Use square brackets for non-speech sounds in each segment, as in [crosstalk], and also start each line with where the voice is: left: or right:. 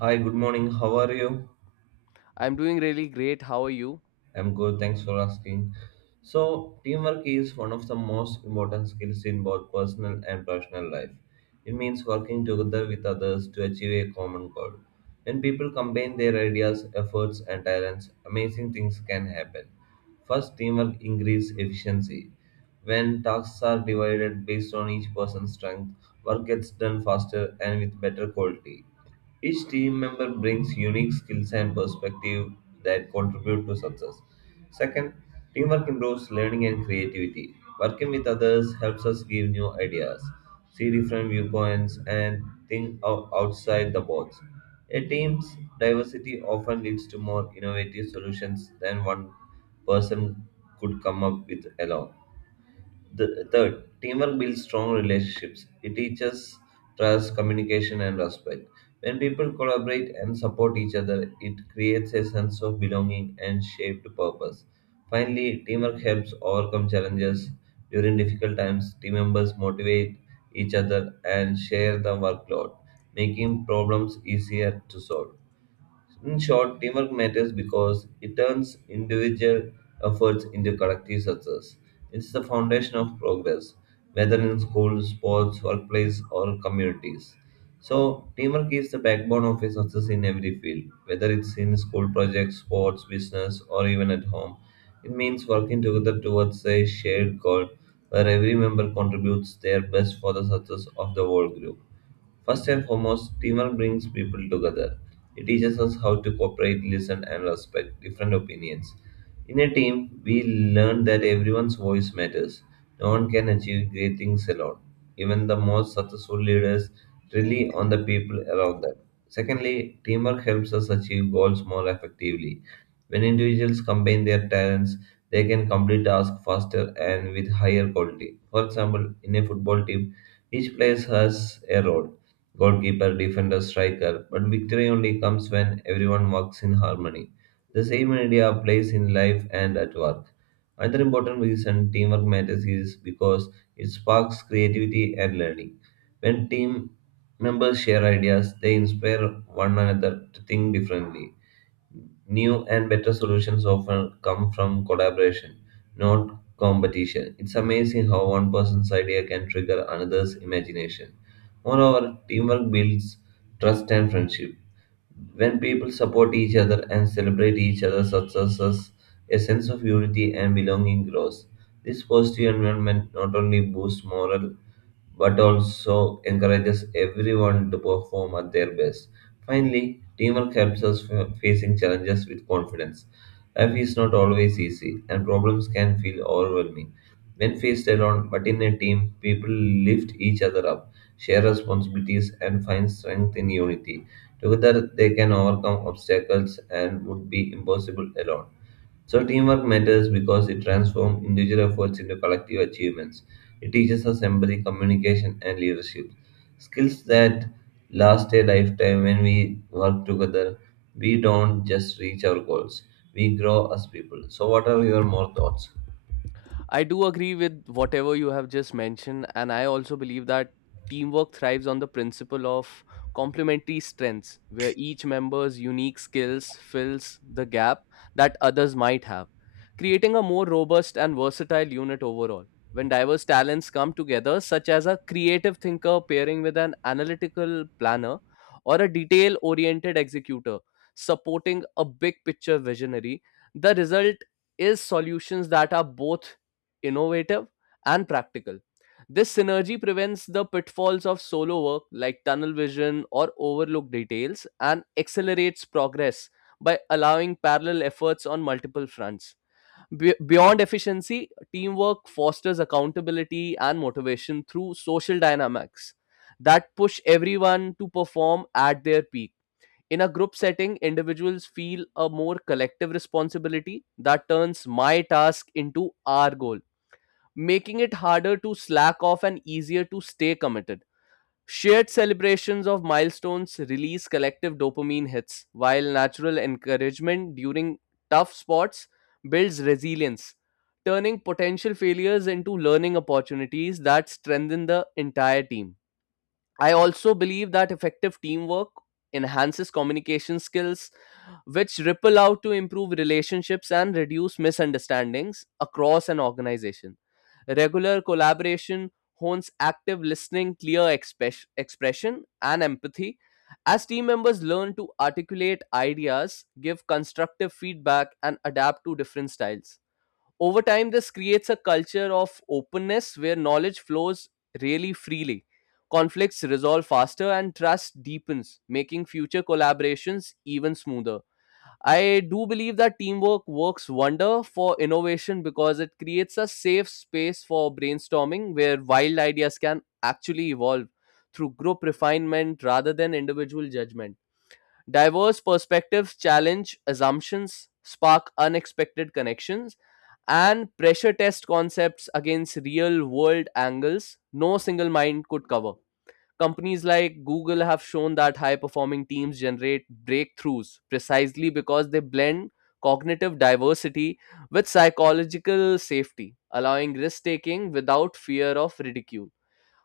right: Hi, good morning. How are you?
left: I'm doing really great. How are you?
right: I'm good. Thanks for asking. So, teamwork is one of the most important skills in both personal and professional life. It means working together with others to achieve a common goal. When people combine their ideas, efforts, and talents, amazing things can happen. First, teamwork increases efficiency. When tasks are divided based on each person's strength, work gets done faster and with better quality. Each team member brings unique skills and perspective that contribute to success. Second, teamwork improves learning and creativity. Working with others helps us give new ideas, see different viewpoints, and outside the box. A team's diversity often leads to more innovative solutions than one person could come up with alone. Third, teamwork builds strong relationships. It teaches trust, communication, and respect. When people collaborate and support each other, it creates a sense of belonging and shaped purpose. Finally, teamwork helps overcome challenges. During difficult times, team members motivate each other and share the workload, making problems easier to solve. In short, teamwork matters because it turns individual efforts into collective success. It's the foundation of progress, whether in schools, sports, workplace, or communities. So, teamwork is the backbone of a success in every field, whether it's in school projects, sports, business, or even at home. It means working together towards a shared goal where every member contributes their best for the success of the whole group. First and foremost, teamwork brings people together. It teaches us how to cooperate, listen, and respect different opinions. In a team, we learn that everyone's voice matters. No one can achieve great things alone. Even the most successful leaders rely on the people around them. Secondly, teamwork helps us achieve goals more effectively. When individuals combine their talents, they can complete tasks faster and with higher quality. For example, in a football team, each player has a role: goalkeeper, defender, striker, but victory only comes when everyone works in harmony. The same idea applies in life and at work. Another important reason teamwork matters is because it sparks creativity and learning. When team members share ideas, they inspire one another to think differently. New and better solutions often come from collaboration, not competition. It's amazing how one person's idea can trigger another's imagination. Moreover, teamwork builds trust and friendship. When people support each other and celebrate each other's successes, a sense of unity and belonging grows. This positive environment not only boosts morale but also encourages everyone to perform at their best. Finally, teamwork helps us facing challenges with confidence. Life is not always easy, and problems can feel overwhelming. When faced alone, but in a team, people lift each other up, share responsibilities, and find strength in unity. Together, they can overcome obstacles and would be impossible alone. So, teamwork matters because it transforms individual efforts into collective achievements. It teaches us empathy, communication, and leadership. Skills that last a lifetime. When we work together, we don't just reach our goals, we grow as people. So, what are your more thoughts?
left: I do agree with whatever you have just mentioned, and I also believe that teamwork thrives on the principle of complementary strengths, where each member's unique skills fills the gap that others might have, creating a more robust and versatile unit overall. When diverse talents come together, such as a creative thinker pairing with an analytical planner or a detail oriented executor supporting a big picture visionary, the result is solutions that are both innovative, and practical. This synergy prevents the pitfalls of solo work like tunnel vision or overlooked details and accelerates progress by allowing parallel efforts on multiple fronts. Beyond efficiency, teamwork fosters accountability and motivation through social dynamics that push everyone to perform at their peak. In a group setting, individuals feel a more collective responsibility that turns my task into our goal, making it harder to slack off and easier to stay committed. Shared celebrations of milestones release collective dopamine hits, while natural encouragement during tough spots builds resilience, turning potential failures into learning opportunities that strengthen the entire team. I also believe that effective teamwork enhances communication skills, which ripple out to improve relationships and reduce misunderstandings across an organization. Regular collaboration hones active listening, clear expression, and empathy. As team members learn to articulate ideas, give constructive feedback, and adapt to different styles over time, this creates a culture of openness where knowledge flows really freely. Conflicts resolve faster and trust deepens, making future collaborations even smoother. I do believe that teamwork works wonder for innovation because it creates a safe space for brainstorming where wild ideas can actually evolve through group refinement rather than individual judgment. Diverse perspectives challenge assumptions, spark unexpected connections, and pressure test concepts against real world angles no single mind could cover. Companies like Google have shown that high performing teams generate breakthroughs precisely because they blend cognitive diversity with psychological safety, allowing risk taking without fear of ridicule.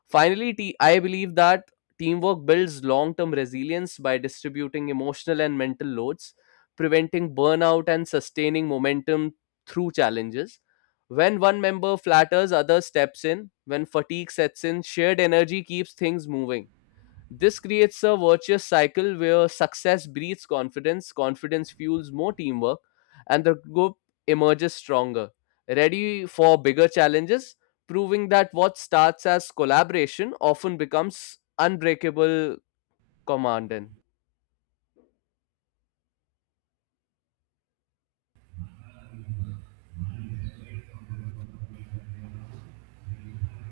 left: Finally, I believe that teamwork builds long term resilience by distributing emotional and mental loads, preventing burnout, and sustaining momentum through challenges. When one member flatters, others steps in. When fatigue sets in, shared energy keeps things moving. This creates a virtuous cycle where success breeds confidence, confidence fuels more teamwork, and the group emerges stronger, ready for bigger challenges, proving that what starts as collaboration often becomes unbreakable command.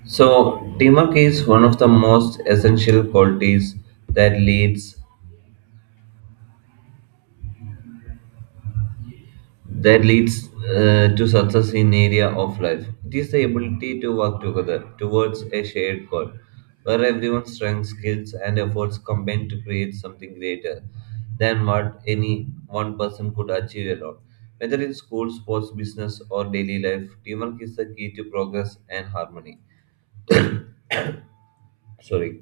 right: So, teamwork is one of the most essential qualities that leads that leads to success in area of life. It is the ability to work together towards a shared goal, where everyone's strengths, skills, and efforts combine to create something greater than what any one person could achieve alone. Whether in school, sports, business, or daily life, teamwork is the key to progress and harmony. Sorry.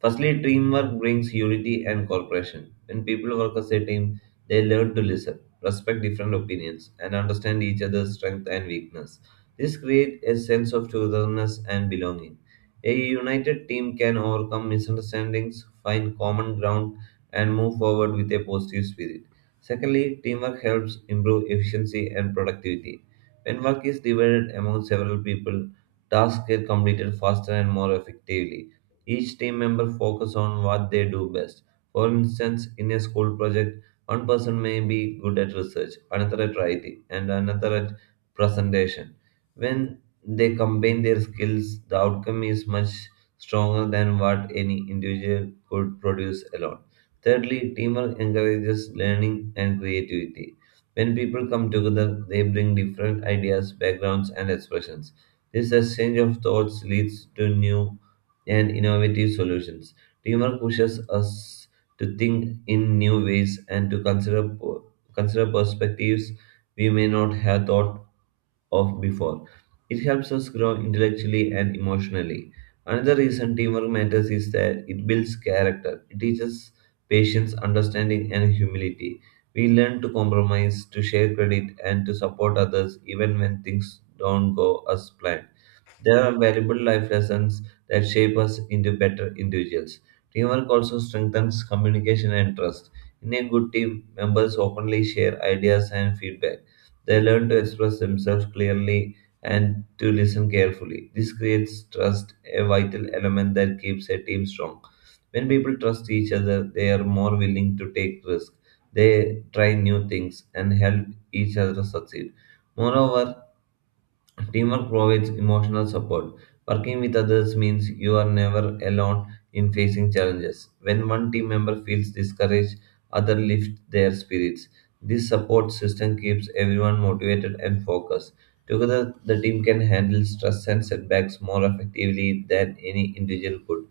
right: Firstly, teamwork brings unity and cooperation. When people work as a team, they learn to listen, respect different opinions, and understand each other's strength and weakness. This creates a sense of togetherness and belonging. A united team can overcome misunderstandings, find common ground, and move forward with a positive spirit. Secondly, teamwork helps improve efficiency and productivity. When work is divided among several people, tasks get completed faster and more effectively. Each team member focus on what they do best. For instance, in a school project, one person may be good at research, another at writing, and another at presentation. When they combine their skills, the outcome is much stronger than what any individual could produce alone. Thirdly, teamwork encourages learning and creativity. When people come together, they bring different ideas, backgrounds, and expressions. This exchange of thoughts leads to new and innovative solutions. Teamwork pushes us to think in new ways and to consider perspectives we may not have thought of before. It helps us grow intellectually and emotionally. Another reason teamwork matters is that it builds character. It teaches patience, understanding, and humility. We learn to compromise, to share credit, and to support others even when things don't go as planned. There are valuable life lessons that shape us into better individuals. Teamwork also strengthens communication and trust. In a good team, members openly share ideas and feedback. They learn to express themselves clearly and to listen carefully. This creates trust, a vital element that keeps a team strong. When people trust each other, they are more willing to take risks. They try new things and help each other succeed. Moreover, teamwork provides emotional support. Working with others means you are never alone in facing challenges. When one team member feels discouraged, others lift their spirits. This support system keeps everyone motivated and focused. Together, the team can handle stress and setbacks more effectively than any individual could.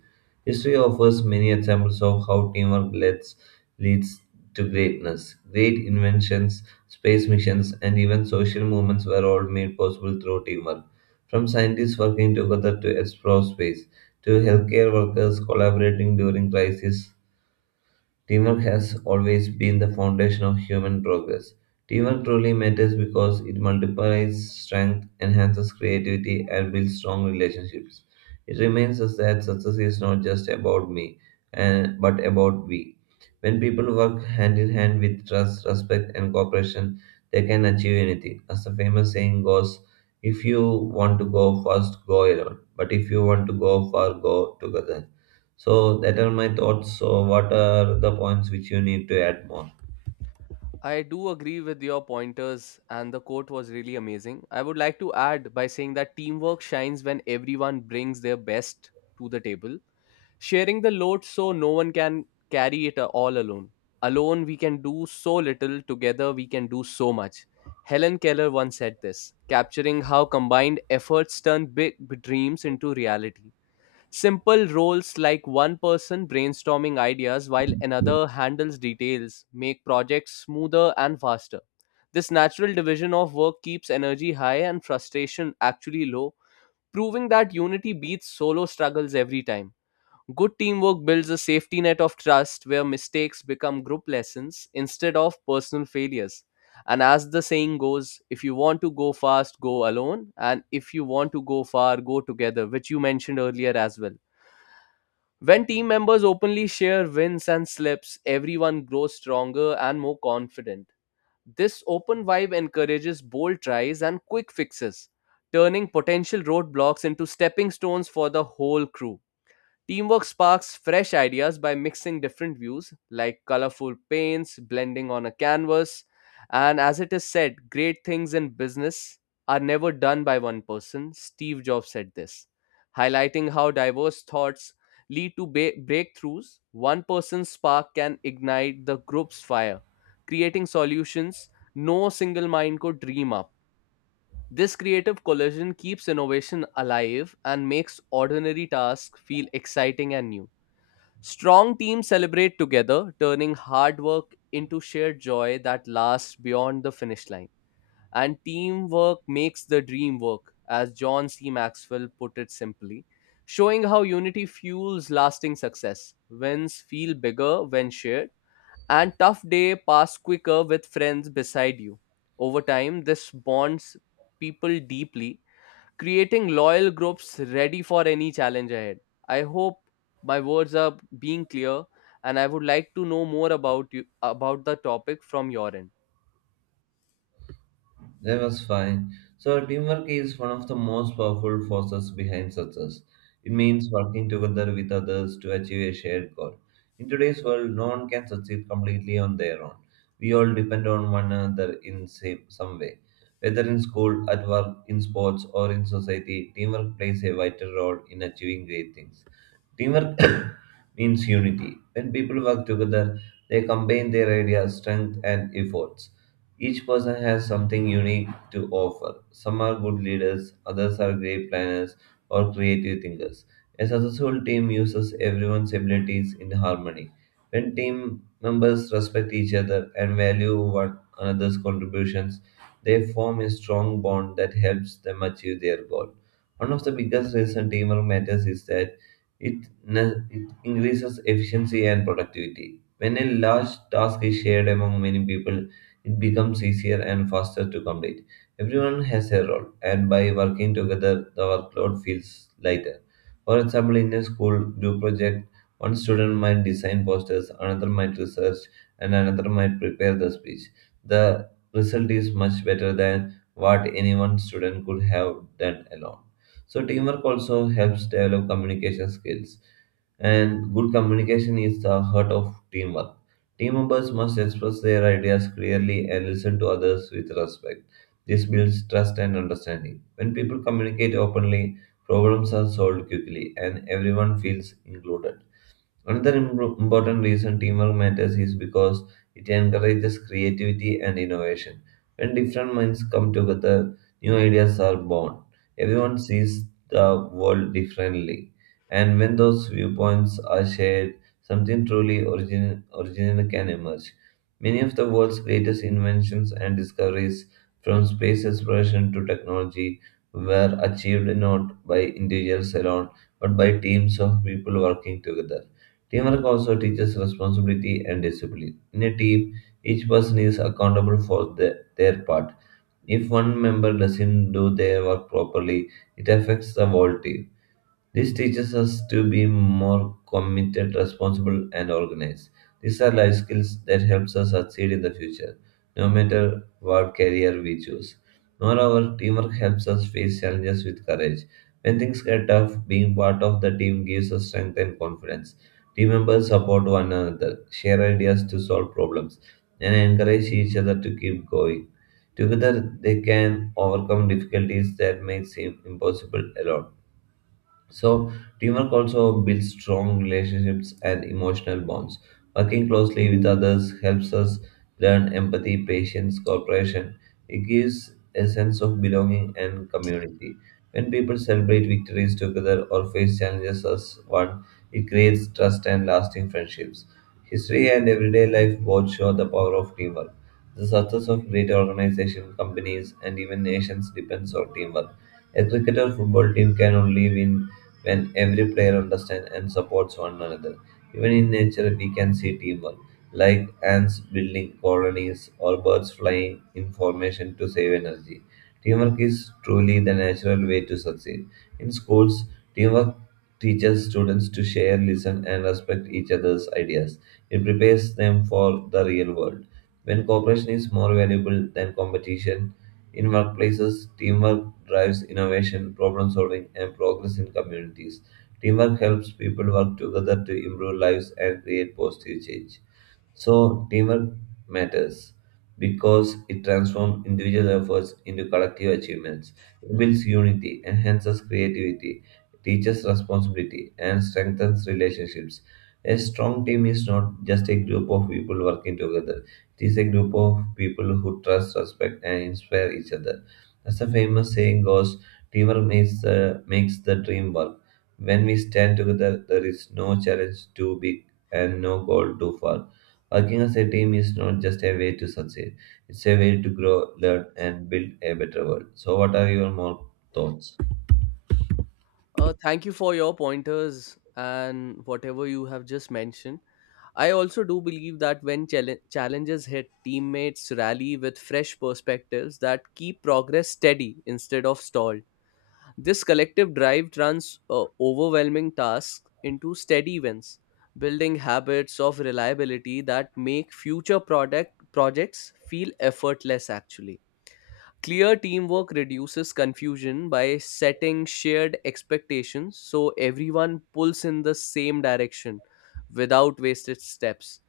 right: History offers many examples of how teamwork leads to greatness. Great inventions, space missions, and even social movements were all made possible through teamwork. From scientists working together to explore space, to healthcare workers collaborating during crises, teamwork has always been the foundation of human progress. Teamwork truly matters because it multiplies strength, enhances creativity, and builds strong relationships. It reminds us that success is not just about me, but about we. When people work hand in hand with trust, respect, and cooperation, they can achieve anything. As the famous saying goes, if you want to go fast, go alone. But if you want to go far, go together. So that are my thoughts. So what are the points which you need to add more?
left: I do agree with your pointers, and the quote was really amazing. I would like to add by saying that teamwork shines when everyone brings their best to the table, sharing the load so no one can carry it all alone. Alone, we can do so little, together, we can do so much. Helen Keller once said this, capturing how combined efforts turn big dreams into reality. Simple roles like one person brainstorming ideas while another handles details make projects smoother and faster. This natural division of work keeps energy high and frustration actually low, proving that unity beats solo struggles every time. Good teamwork builds a safety net of trust where mistakes become group lessons instead of personal failures. And as the saying goes, if you want to go fast, go alone. And if you want to go far, go together, which you mentioned earlier as well. When team members openly share wins and slips, everyone grows stronger and more confident. This open vibe encourages bold tries and quick fixes, turning potential roadblocks into stepping stones for the whole crew. Teamwork sparks fresh ideas by mixing different views, like colorful paints blending on a canvas. And as it is said, great things in business are never done by one person. Steve Jobs said this, highlighting how diverse thoughts lead to breakthroughs. One person's spark can ignite the group's fire, creating solutions no single mind could dream up. This creative collision keeps innovation alive and makes ordinary tasks feel exciting and new. Strong teams celebrate together, turning hard work into shared joy that lasts beyond the finish line. And teamwork makes the dream work, as John C. Maxwell put it simply, showing how unity fuels lasting success. Wins feel bigger when shared, and tough day pass quicker with friends beside you. Over time, this bonds people deeply, creating loyal groups ready for any challenge ahead. I hope my words are being clear and I would like to know more about you about the topic from your end.
right: That was fine. So teamwork is one of the most powerful forces behind success. It means working together with others to achieve a shared goal. In today's world, no one can succeed completely on their own. We all depend on one another in some way. Whether in school, at work, in sports, or in society, teamwork plays a vital role in achieving great things. Teamwork [coughs] means unity. When people work together, they combine their ideas, strength, and efforts. Each person has something unique to offer. Some are good leaders, others are great planners or creative thinkers. A successful team uses everyone's abilities in harmony. When team members respect each other and value one another's contributions, they form a strong bond that helps them achieve their goal. One of the biggest reasons teamwork matters is that it increases efficiency and productivity. When a large task is shared among many people, it becomes easier and faster to complete. Everyone has a role, and by working together, the workload feels lighter. For example, in a school group project, one student might design posters, another might research, and another might prepare the speech. The result is much better than what any one student could have done alone. So teamwork also helps develop communication skills, and good communication is the heart of teamwork. Team members must express their ideas clearly and listen to others with respect. This builds trust and understanding. When people communicate openly, problems are solved quickly and everyone feels included. Another important reason teamwork matters is because it encourages creativity and innovation. When different minds come together, new ideas are born. Everyone sees the world differently. And when those viewpoints are shared, something truly original can emerge. Many of the world's greatest inventions and discoveries, from space exploration to technology, were achieved not by individuals alone, but by teams of people working together. Teamwork also teaches responsibility and discipline. In a team, each person is accountable for their part. If one member doesn't do their work properly, it affects the whole team. This teaches us to be more committed, responsible, and organized. These are life skills that helps us succeed in the future, no matter what career we choose. Moreover, teamwork helps us face challenges with courage. When things get tough, being part of the team gives us strength and confidence. Team members support one another, share ideas to solve problems, and encourage each other to keep going. Together, they can overcome difficulties that may seem impossible alone. So, teamwork also builds strong relationships and emotional bonds. Working closely with others helps us learn empathy, patience, cooperation. It gives a sense of belonging and community. When people celebrate victories together or face challenges as one, it creates trust and lasting friendships. History and everyday life both show the power of teamwork. The success of great organizations, companies, and even nations depends on teamwork. A cricket or football team can only win when every player understands and supports one another. Even in nature, we can see teamwork, like ants building colonies or birds flying in formation to save energy. Teamwork is truly the natural way to succeed. In schools, teamwork teaches students to share, listen, and respect each other's ideas. It prepares them for the real world. When cooperation is more valuable than competition, in workplaces, teamwork drives innovation, problem solving, and progress in communities. Teamwork helps people work together to improve lives and create positive change. So, teamwork matters because it transforms individual efforts into collective achievements. It builds unity, enhances creativity, teaches responsibility, and strengthens relationships. A strong team is not just a group of people working together, it is a group of people who trust, respect, and inspire each other. As the famous saying goes, teamwork makes the dream work. When we stand together, there is no challenge too big and no goal too far. Working as a team is not just a way to succeed, it's a way to grow, learn, and build a better world. So, what are your more thoughts?
left: Thank you for your pointers and whatever you have just mentioned. I also do believe that when challenges hit, teammates rally with fresh perspectives that keep progress steady instead of stalled. This collective drive turns overwhelming tasks into steady wins, building habits of reliability that make future product projects feel effortless actually. Clear teamwork reduces confusion by setting shared expectations so everyone pulls in the same direction without wasted steps.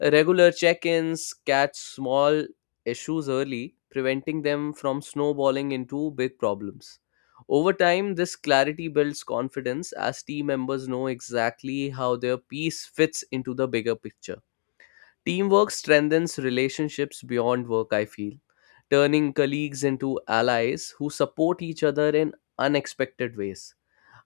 left: Regular check ins catch small issues early, preventing them from snowballing into big problems. Over time, this clarity builds confidence as team members know exactly how their piece fits into the bigger picture. Teamwork strengthens relationships beyond work, I feel, turning colleagues into allies who support each other in unexpected ways.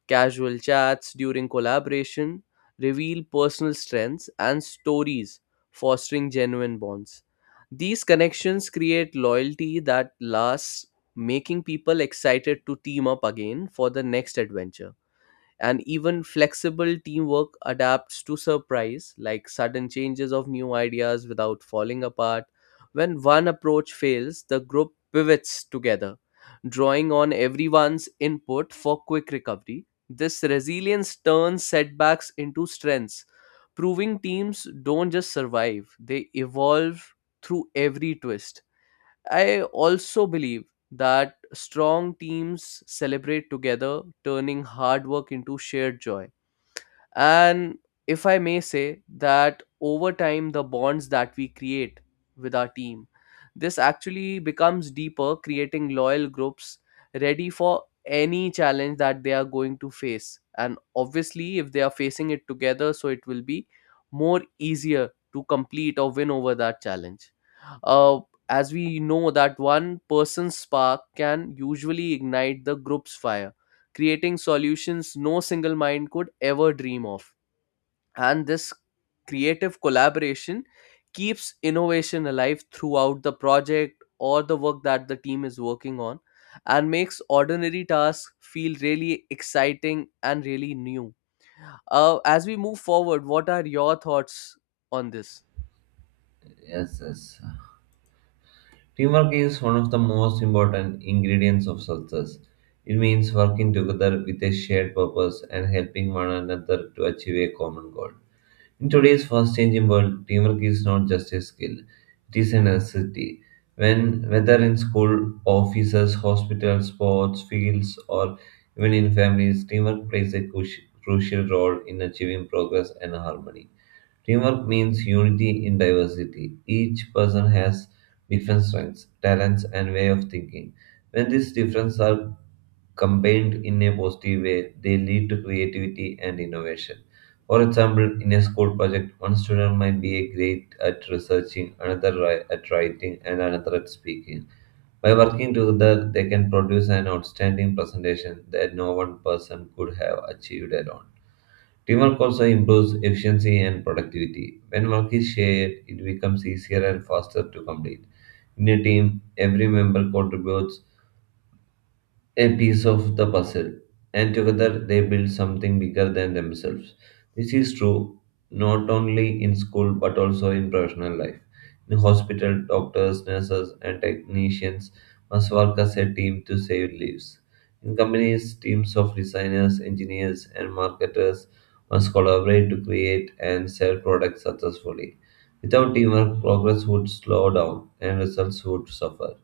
left: Casual chats during collaboration reveal personal strengths and stories, fostering genuine bonds. These connections create loyalty that lasts, making people excited to team up again for the next adventure. And even flexible teamwork adapts to surprise like sudden changes of new ideas without falling apart. When one approach fails, the group pivots together, drawing on everyone's input for quick recovery. This resilience turns setbacks into strengths, proving teams don't just survive, they evolve through every twist. I also believe that strong teams celebrate together, turning hard work into shared joy. And if I may say that over time, the bonds that we create with our team, this actually becomes deeper, creating loyal groups ready for any challenge that they are going to face. And obviously, if they are facing it together, so it will be more easier to complete or win over that challenge. Uh, as we know that one person's spark can usually ignite the group's fire, creating solutions no single mind could ever dream of. And this creative collaboration keeps innovation alive throughout the project or the work that the team is working on, and makes ordinary tasks feel really exciting and really new. As we move forward, what are your thoughts on this?
right: Yes, yes. Teamwork is one of the most important ingredients of success. It means working together with a shared purpose and helping one another to achieve a common goal. In today's fast changing world, teamwork is not just a skill, it is a necessity. When, whether in school, offices, hospitals, sports, fields, or even in families, teamwork plays a crucial role in achieving progress and harmony. Teamwork means unity in diversity. Each person has different strengths, talents, and way of thinking. When these differences are combined in a positive way, they lead to creativity and innovation. For example, in a school project, one student might be a great at researching, another at writing, and another at speaking. By working together, they can produce an outstanding presentation that no one person could have achieved alone. Teamwork also improves efficiency and productivity. When work is shared, it becomes easier and faster to complete. In a team, every member contributes a piece of the puzzle, and together they build something bigger than themselves. This is true not only in school but also in professional life. In hospital, doctors, nurses, and technicians must work as a team to save lives. In companies, teams of designers, engineers, and marketers must collaborate to create and sell products successfully. Without teamwork, progress would slow down and results would suffer.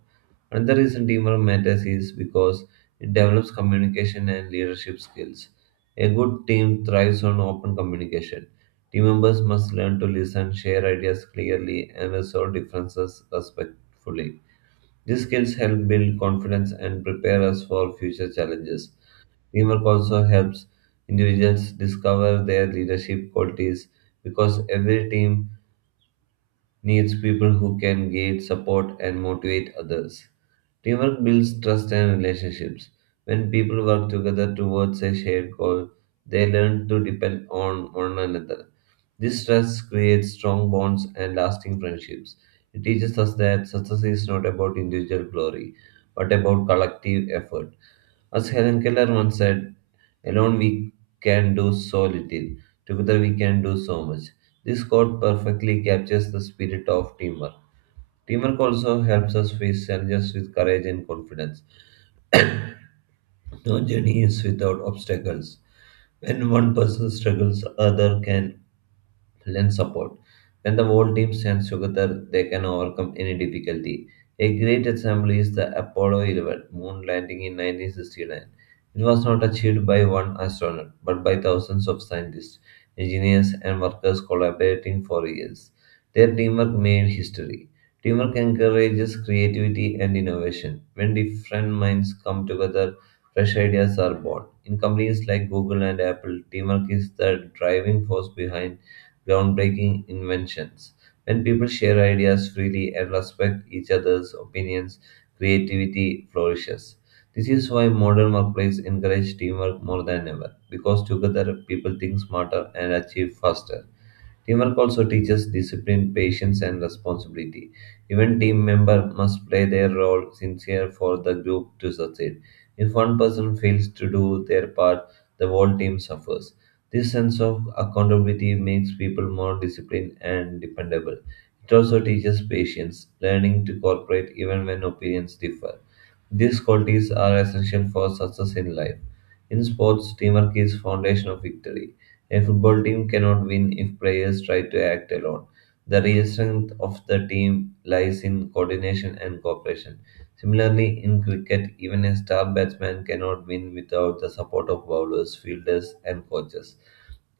right: Another reason teamwork matters is because it develops communication and leadership skills. A good team thrives on open communication. Team members must learn to listen, share ideas clearly, and resolve differences respectfully. These skills help build confidence and prepare us for future challenges. Teamwork also helps individuals discover their leadership qualities because every team needs people who can guide, support, and motivate others. Teamwork builds trust and relationships. When people work together towards a shared goal, they learn to depend on one another. This trust creates strong bonds and lasting friendships. It teaches us that success is not about individual glory, but about collective effort. As Helen Keller once said, "Alone we can do so little, together we can do so much." This quote perfectly captures the spirit of teamwork. Teamwork also helps us face challenges with courage and confidence. No journey is without obstacles. When one person struggles, other can and support. When the whole team stands together, they can overcome any difficulty. A great example is the Apollo 11 moon landing in 1969. It was not achieved by one astronaut, but by thousands of scientists, engineers, and workers collaborating for years. Their teamwork made history. Teamwork encourages creativity and innovation. When different minds come together, fresh ideas are born. In companies like Google and Apple, teamwork is the driving force behind groundbreaking inventions. When people share ideas freely and respect each other's opinions, creativity flourishes. This is why modern workplaces encourage teamwork more than ever, because together people think smarter and achieve faster. Teamwork also teaches discipline, patience, and responsibility. Even team member must play their role sincere for the group to succeed. If one person fails to do their part, the whole team suffers. This sense of accountability makes people more disciplined and dependable. It also teaches patience, learning to cooperate even when opinions differ. These qualities are essential for success in life. In sports, teamwork is foundation of victory. A football team cannot win if players try to act alone. The real strength of the team lies in coordination and cooperation. Similarly, in cricket, even a star batsman cannot win without the support of bowlers, fielders, and coaches.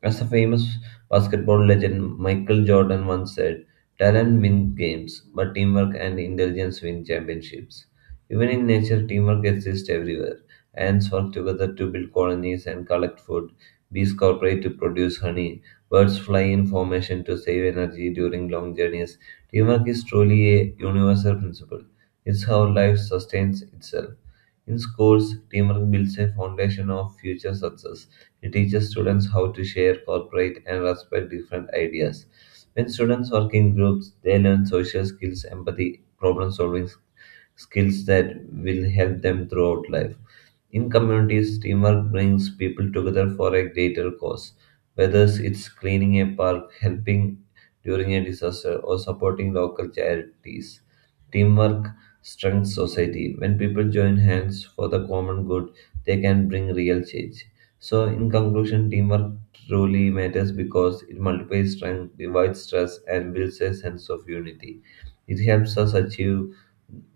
right: As the famous basketball legend Michael Jordan once said, "Talent wins games, but teamwork and intelligence win championships." Even in nature, teamwork exists everywhere. Ants work together to build colonies and collect food. Bees cooperate to produce honey. Birds fly in formation to save energy during long journeys. Teamwork is truly a universal principle. It's how life sustains itself. In schools, teamwork builds a foundation of future success. It teaches students how to share, cooperate, and respect different ideas. When students work in groups, they learn social skills, empathy, problem solving skills that will help them throughout life. In communities, teamwork brings people together for a greater cause, whether it's cleaning a park, helping during a disaster, or supporting local charities. Teamwork strengthens society. When people join hands for the common good, they can bring real change. So, in conclusion, teamwork truly matters because it multiplies strength, divides stress, and builds a sense of unity. It helps us achieve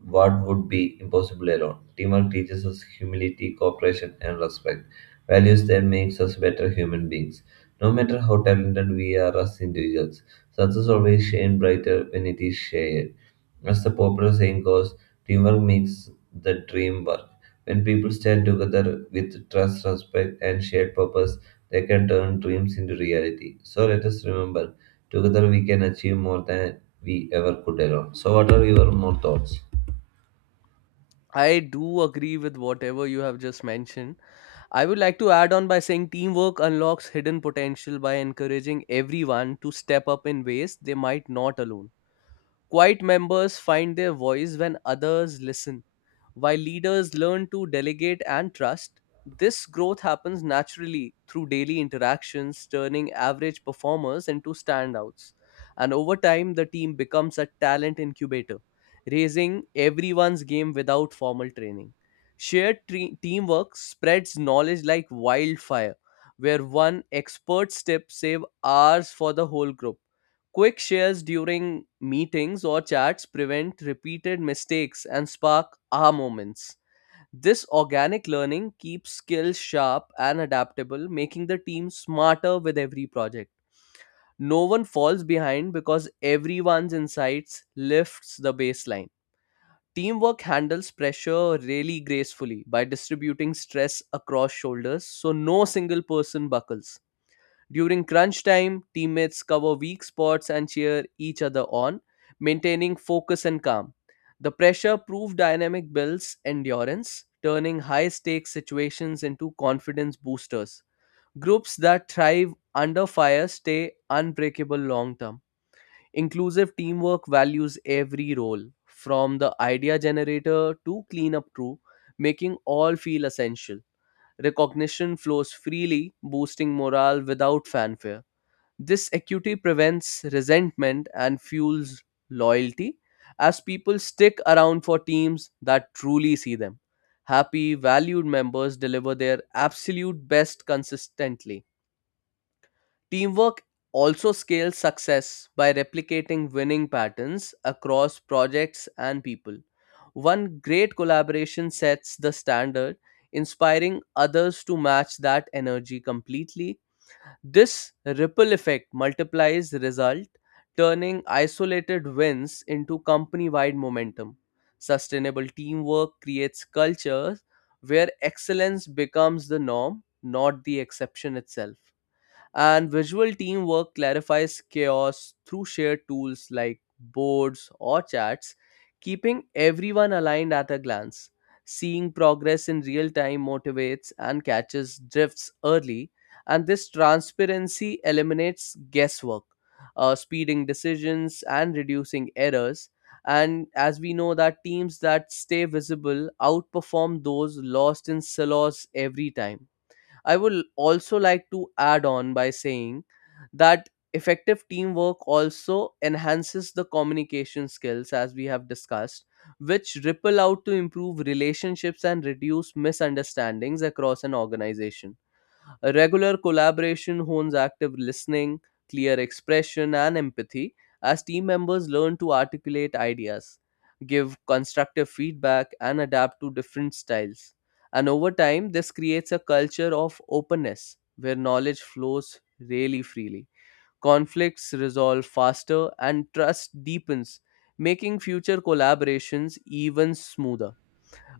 right: what would be impossible alone. Teamwork teaches us humility, cooperation, and respect, values that makes us better human beings. No matter how talented we are as individuals, success always shines brighter when it is shared. As the popular saying goes, teamwork makes the dream work. When people stand together with trust, respect, and shared purpose, they can turn dreams into reality. So let us remember, together we can achieve more than we ever could alone. So, what are your more thoughts?
left: I do agree with whatever you have just mentioned. I would like to add on by saying teamwork unlocks hidden potential by encouraging everyone to step up in ways they might not alone. Quiet members find their voice when others listen. While leaders learn to delegate and trust, this growth happens naturally through daily interactions, turning average performers into standouts. And over time, the team becomes a talent incubator, raising everyone's game without formal training. Teamwork spreads knowledge like wildfire, where one expert's tip saves hours for the whole group. Quick shares during meetings or chats prevent repeated mistakes and spark aha moments. This organic learning keeps skills sharp and adaptable, making the team smarter with every project. No one falls behind because everyone's insights lifts the baseline. Teamwork handles pressure really gracefully by distributing stress across shoulders so no single person buckles. During crunch time, teammates cover weak spots and cheer each other on, maintaining focus and calm. The pressure proof dynamic builds endurance, turning high stakes situations into confidence boosters. Groups that thrive under fire stay unbreakable long term. Inclusive teamwork values every role, from the idea generator to cleanup crew, making all feel essential. Recognition flows freely, boosting morale without fanfare. This equity prevents resentment and fuels loyalty as people stick around for teams that truly see them. Happy, valued members deliver their absolute best consistently. Teamwork also scales success by replicating winning patterns across projects and people. One great collaboration sets the standard, inspiring others to match that energy completely. This ripple effect multiplies the result, turning isolated wins into company wide momentum. Sustainable teamwork creates cultures where excellence becomes the norm, not the exception itself. And visual teamwork clarifies chaos through shared tools like boards or chats, keeping everyone aligned at a glance. Seeing progress in real time motivates and catches drifts early, and this transparency eliminates guesswork, speeding decisions and reducing errors. And as we know that teams that stay visible outperform those lost in silos every time. I would also like to add on by saying that effective teamwork also enhances the communication skills, as we have discussed, which ripple out to improve relationships and reduce misunderstandings across an organization. A regular collaboration hones active listening, clear expression, and empathy as team members learn to articulate ideas, give constructive feedback, and adapt to different styles. And over time, this creates a culture of openness where knowledge flows really freely. Conflicts resolve faster and trust deepens, making future collaborations even smoother.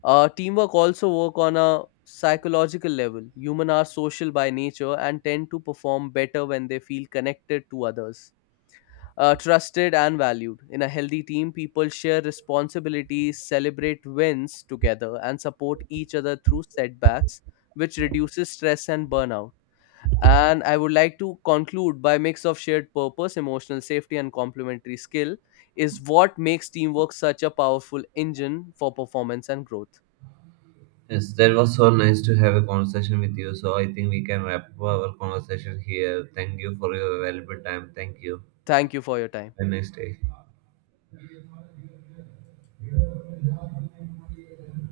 left: Teamwork also work on a psychological level. Humans are social by nature and tend to perform better when they feel connected to others, trusted and valued. In a healthy team, people share responsibilities, celebrate wins together, and support each other through setbacks, which reduces stress and burnout. And I would like to conclude by mix of shared purpose, emotional safety, and complementary skill is what makes teamwork such a powerful engine for performance and growth.
right: Yes, that was so nice to have a conversation with you. So, I think we can wrap up our conversation here. Thank you for your valuable time. Thank you.
left: Thank you for your time.
right: Have a nice day.